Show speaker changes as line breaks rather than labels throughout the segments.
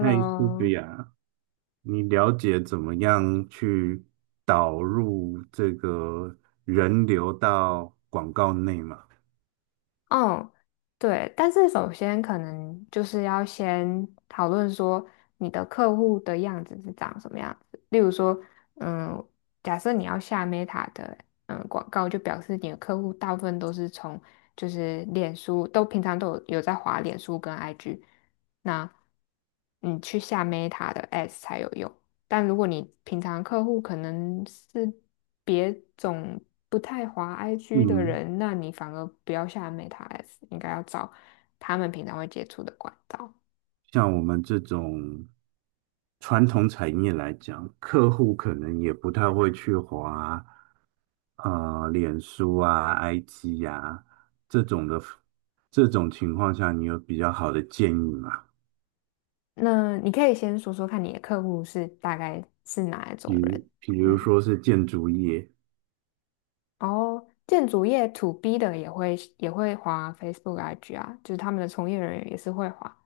嗨苏菲 亚，你了解怎么样去导入这个人流到广告内吗？
哦，对，但是首先可能就是要先讨论说你的客户的样子是长什么样子。例如说，嗯，假设你要下 Meta 的广告，就表示你的客户大部分都是从就是脸书，都平常都有在滑脸书跟 IG,那你去下 Meta 的 Ads 才有用。但如果你平常客户可能是别种不太滑 IG 的
嗯，
人，那你反而不要下 Meta S,应该要找他们平常会接触的管道。
像我们这种传统产业来讲，客户可能也不太会去划啊，脸书啊、IG 呀、这种的，这种情况下，你有比较好的建议吗？
那你可以先说说看你的客户是大概是哪一
比
种
如，
人。
比如
嗯，
说是建筑业，
然后建筑业 to B 的也会滑 Facebook IG 啊，就是他们的从业人员也是会滑。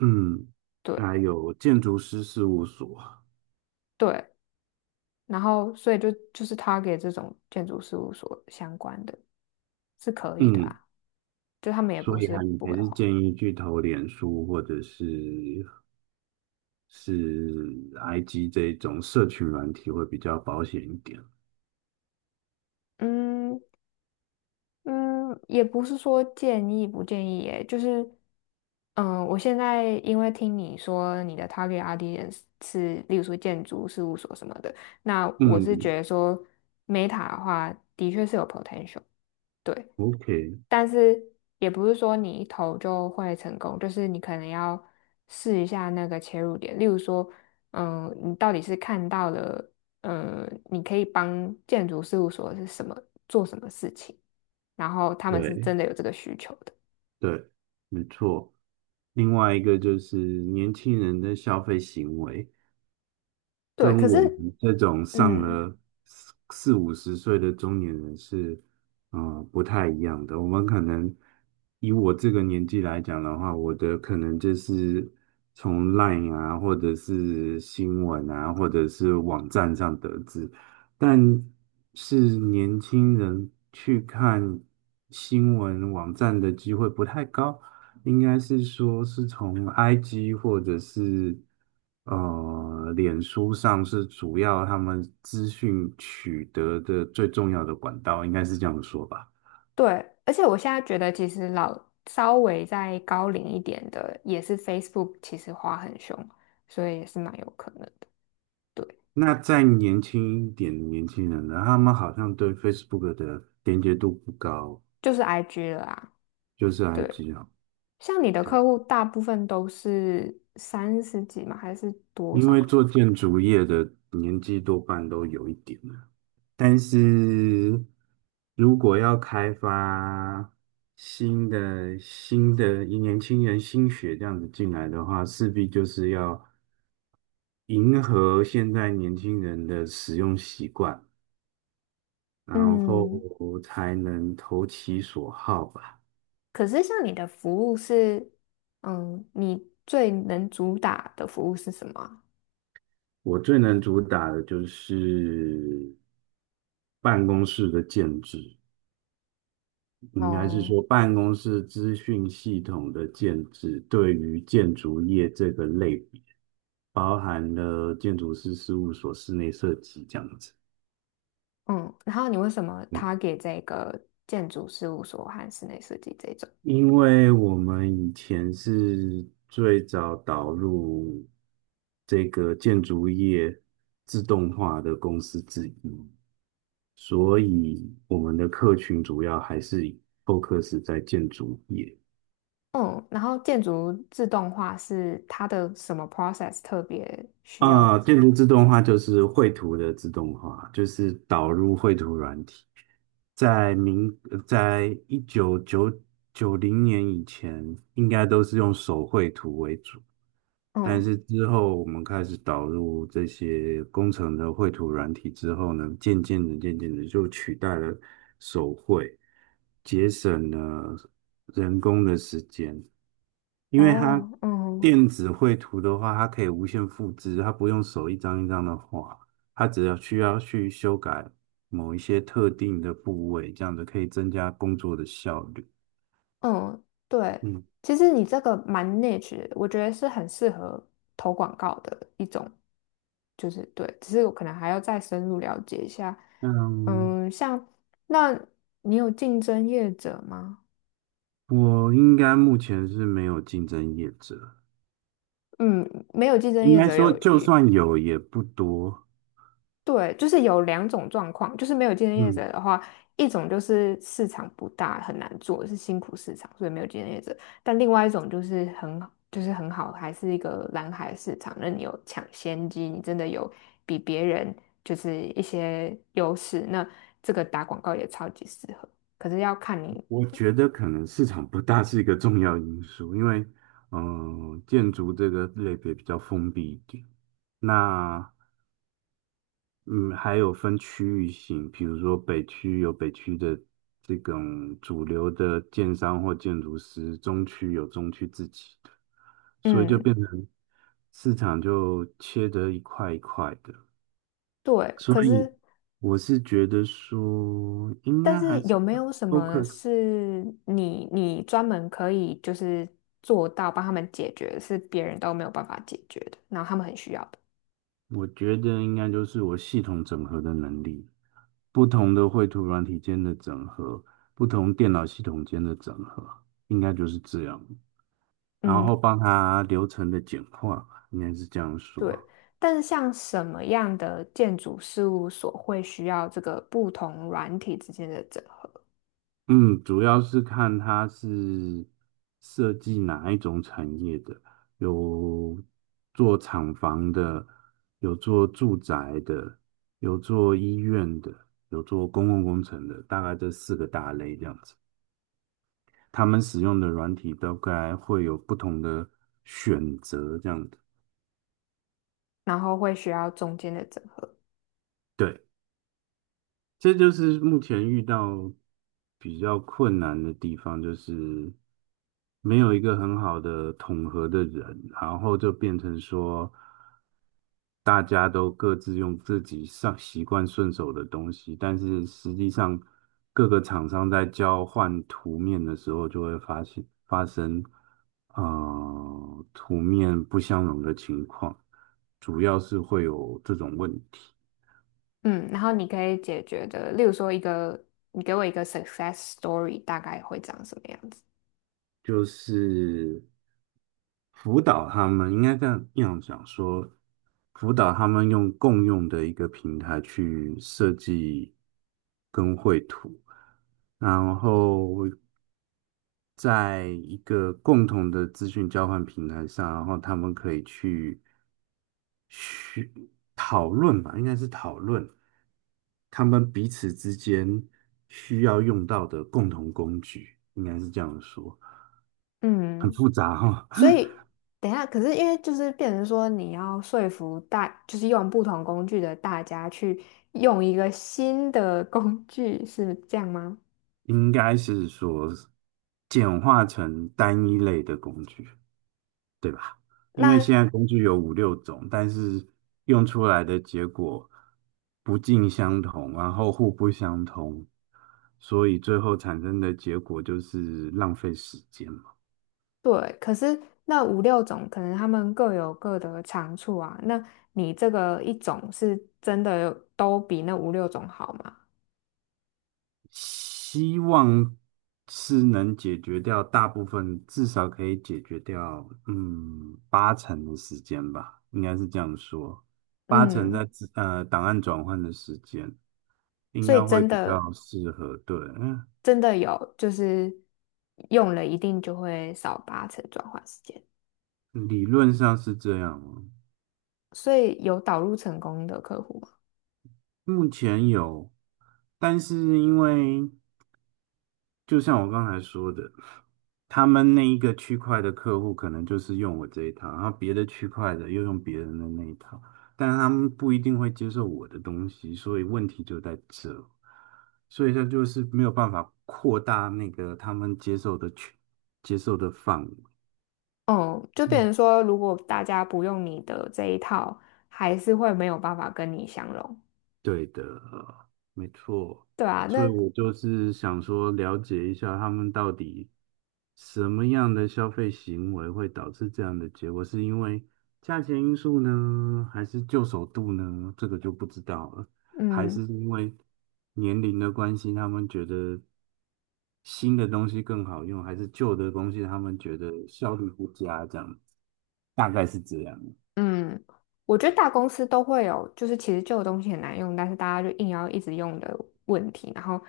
嗯，
对
还有建筑师事务所。
对，然后所以就是 Target 这种建筑事务所相关的是可以的
嗯，
啊。就他们也
所
不
以
是
啊，你
不
还
会
是
画。
建议去投脸书或者是 IG 这一种社群软体会比较保险一点。
嗯嗯，也不是说建议不建议耶，就是我现在因为听你说你的 target audience 是，例如说建筑事务所什么的，那我是
嗯
觉得说 Meta 的话，的确是有 potential。对，
，OK，
但是也不是说你一投就会成功，就是你可能要试一下那个切入点。例如说，你到底是看到了，你可以帮建筑事务所是什么做什么事情，然后他们是
对
真的有这个需求的。
对，没错。另外一个就是年轻人的消费行为，
对，
跟
可是，
我们这种上
嗯，
了四四五十岁的中年人是，不太一样的。我们可能以我这个年纪来讲的话，我的可能就是从 LINE 啊，或者是新闻啊，或者是网站上得知，但是年轻人去看新闻网站的机会不太高。应该是说是从 IG 或者是脸书上是主要他们资讯取得的最重要的管道，应该是这样说吧。
对，而且我现在觉得，其实老稍微再高龄一点的，也是 Facebook 其实花很凶，所以也是蛮有可能的。对，
那再年轻一点的年轻人呢，他们好像对 Facebook 的连接度不高，
就是 IG 了啊。
就是
对。
IG 啊，
像你的
对啊，
客户大部分都是三十几吗？还是多
因
少
为
啊？
做建筑业的年纪多半都有一点了，但是如果要开发新的年轻人新血这样子进来的话，势必就是要迎合现在年轻人的使用习惯，然
嗯，
后才能投其所好吧。
可是像你的服务是，你最能主打的服务是什么啊。
我最能主打的就是办公室的建制。应该是
哦，
说办公室资讯系统的建制对于建筑业这个类别。包含了建筑师事务所室内设计这样子。
嗯，然后你为什么
嗯
他给这个建筑事务所和室内设计这种？
因为我们以前是最早导入这个建筑业自动化的公司之一，所以我们的客群主要还是 f o c u 在建筑业。
嗯，然后建筑自动化是它的什么 process 特别需要
啊，
这。
电路自动化就是绘图的自动化，就是导入绘图软体。在明，在一九九九零年以前，应该都是用手绘图为主，但
嗯，
是之后我们开始导入这些工程的绘图软体之后呢，渐渐的、渐渐的就取代了手绘，节省了人工的时间。因为它
哦，嗯
电子绘图的话，它可以无限复制，它不用手一张一张的画，它只要需要去修改某一些特定的部位，这样子可以增加工作的效率。
嗯，对，
嗯
其实你这个蛮 niche,的我觉得是很适合投广告的一种，就是对，只是我可能还要再深入了解一下。
嗯，
像那你有竞争业者吗？
我应该目前是没有竞争业者，
嗯，没有竞争
应
业
该
者
说
有
就算有也不多。
对，就是有两种状况，就是没有竞争业
嗯，
者的话，一种就是市场不大，很难做，是辛苦市场，所以没有竞争业者；但另外一种就是很好，就是很好，还是一个蓝海市场，那你有抢先机，你真的有比别人就是一些优势，那这个打广告也超级适合。可是要看你，
我觉得可能市场不大是一个重要因素，因为建筑这个类别比较封闭一点。那嗯，还有分区域性，比如说北区有北区的这种主流的建商或建筑师，中区有中区自己的，所以就
嗯，
变成市场就切得一块一块的。
对，
所
可
以
是。
我是觉得说，应
但
该
是
还是
有没
要
有什么
focus，
是你专门可以就是做到帮他们解决，是别人都没有办法解决的，然后他们很需要的？
我觉得应该就是我系统整合的能力，不同的绘图软体间的整合，不同电脑系统间的整合，应该就是这样。然
嗯，
后帮他流程的简化吧，应该是这样
对。
说。
但是像什么样的建筑事务所会需要这个不同软体之间的整合，
嗯，主要是看他是设计哪一种产业的，有做厂房的，有做住宅的，有做医院的，有做公共工程的，大概这四个大类这样子。他们使用的软体大概会有不同的选择，这样子。
然后会需要中间的整合？
对。这就是目前遇到比较困难的地方，就是没有一个很好的统合的人，然后就变成说，大家都各自用自己上习惯顺手的东西，但是实际上各个厂商在交换图面的时候，就会发现发生图面不相容的情况，主要是会有这种问题。
嗯，然后你可以解决的，例如说一个，你给我一个 success story,大概会长什么样子？
就是辅导他们，应该这样讲说，辅导他们用共用的一个平台去设计跟绘图，然后在一个共同的资讯交换平台上，然后他们可以去讨论吧，应该是讨论他们彼此之间需要用到的共同工具，应该是这样说。很
嗯。
复杂哈、哦
所 以等一下，可是因为就是变成说你要说服大，就是用不同工具的大家去用一个新的工具，是这样吗？
应该是说简化成单一类的工具，对吧？因为
那
现在工具有五六种，但是用出来的结果不尽相同，然后互不相通，所以最后产生的结果就是浪费时间。
对，可是那五六种可能他们各有各的长处啊。那你这个一种是真的有都比那五六种好吗？
希望是能解决掉大部分，至少可以解决掉，八成的时间吧，应该是这样说，八成在
嗯，
资档案转换的时间应
所以
该会
真
比
的
较适合，对，嗯，
真的有，就是用了一定就会少八成转换时间，
理论上是这样哦。
所以有导入成功的客户吗？
目前有，但是因为。就像我刚才说的，他们那一个区块的客户可能就是用我这一套，然后别的区块的又用别人的那一套，但是他们不一定会接受我的东西，所以问题就在这，所以他就是没有办法扩大那个他们接受的范围。
哦，就变
嗯，
成说，如果大家不用你的这一套，还是会没有办法跟你相容，
对的，没错。
对啊，
所以
那
我就是想说，了解一下他们到底什么样的消费行为会导致这样的结果，是因为价钱因素呢，还是旧手度呢？这个就不知道了，还是
嗯
因为年龄的关系，他们觉得新的东西更好用，还是旧的东西他们觉得效率不佳，这样大概是这样。
嗯，我觉得大公司都会有，就是其实旧的东西很难用，但是大家就硬要一直用的问题，然后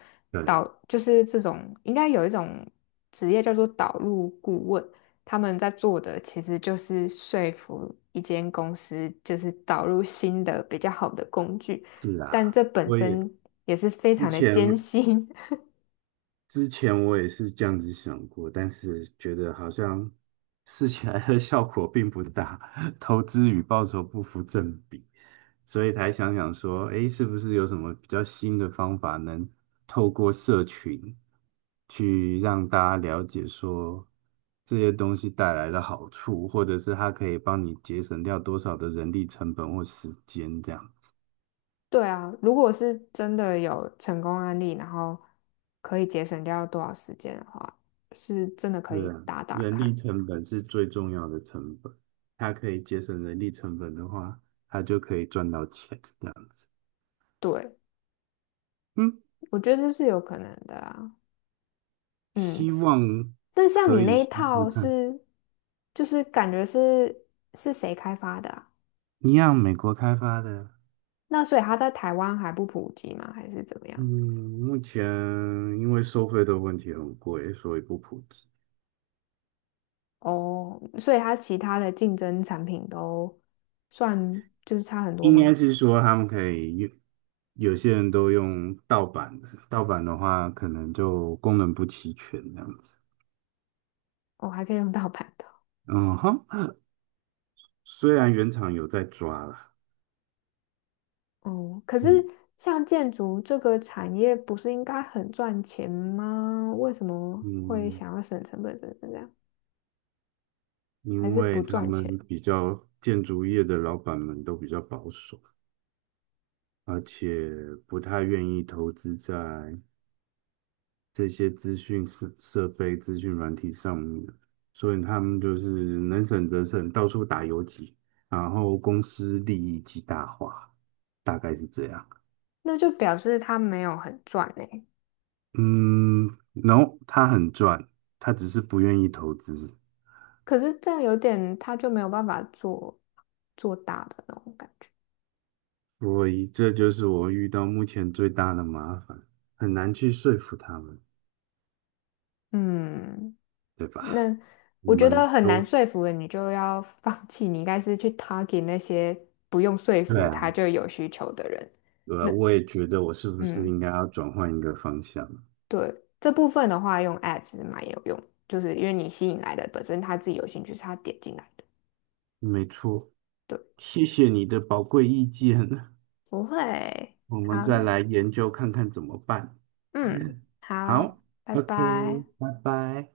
导
对，
就是这种应该有一种职业叫做导入顾问，他们在做的其实就是说服一间公司，就是导入新的比较好的工具。
是
但
啊，
这本
我也
身也是非
之
常的
前。
艰辛。
之前我也是这样子想过，但是觉得好像试起来的效果并不大，投资与报酬不符正比，所以才想想说，诶，是不是有什么比较新的方法，能透过社群去让大家了解说这些东西带来的好处，或者是它可以帮你节省掉多少的人力成本或时间这样。子。
对啊，如果是真的有成功案例，然后可以节省掉多少时间的话，是真的可
是
以
啊，
打打
人
看。
力成本是最重要的成本，它可以节省人力成本的话，它就可以赚到钱，这样子。
对，
嗯，
我觉得这是有可能的啊。嗯，
希望
但像
可
你
以
那一
试试
套
看。
是，就是感觉是谁开发的啊？
一样，美国开发的，
那所以它在台湾还不普及吗？还是怎么
嗯，
样？
目前因为收费的问题很贵，所以不普及。
哦，所以它其他的竞争产品都算就是差很多
应该
吗？
是说他们可以用，有些人都用盗版的，盗版的话可能就功能不齐全这样子。
哦，还可以用盗版的。
嗯哼，虽然原厂有在抓啦，
哦，可是
嗯。
像建筑这个产业不是应该很赚钱吗？为什么会
嗯，
想要省成本等等这样？还
因
是
为
不
他
赚钱？
们比较建筑业的老板们都比较保守，而且不太愿意投资在这些资讯设备、资讯软体上面，所以他们就是能省则省，到处打游击，然后公司利益极大化，大概是这样。
那就表示他没有很赚呢、
嗯，no，他很赚，他只是不愿意投资，
可是这样有点，他就没有办法做做大的那种感觉。
所以这就是我遇到目前最大的麻烦，很难去说服他们。
嗯，
对吧？
那
我
我觉
们
得很难
都
说服人，你就要放 弃。你应该是去 target 那些不用说
对
服他
啊，
就有需求的人。
对啊，
那
我也觉得我是不是
嗯。
应该要转换一个方向？
对，这部分的话，用 ads 蛮有用，就是因为你吸引来的本身他自己有兴趣，是他点进来的。
没错，
对，
谢谢你的宝贵意见，
不会。
我们
好，
再
那
来研究看看怎么办。
嗯，好，
好
拜
，OK，
拜。
拜拜。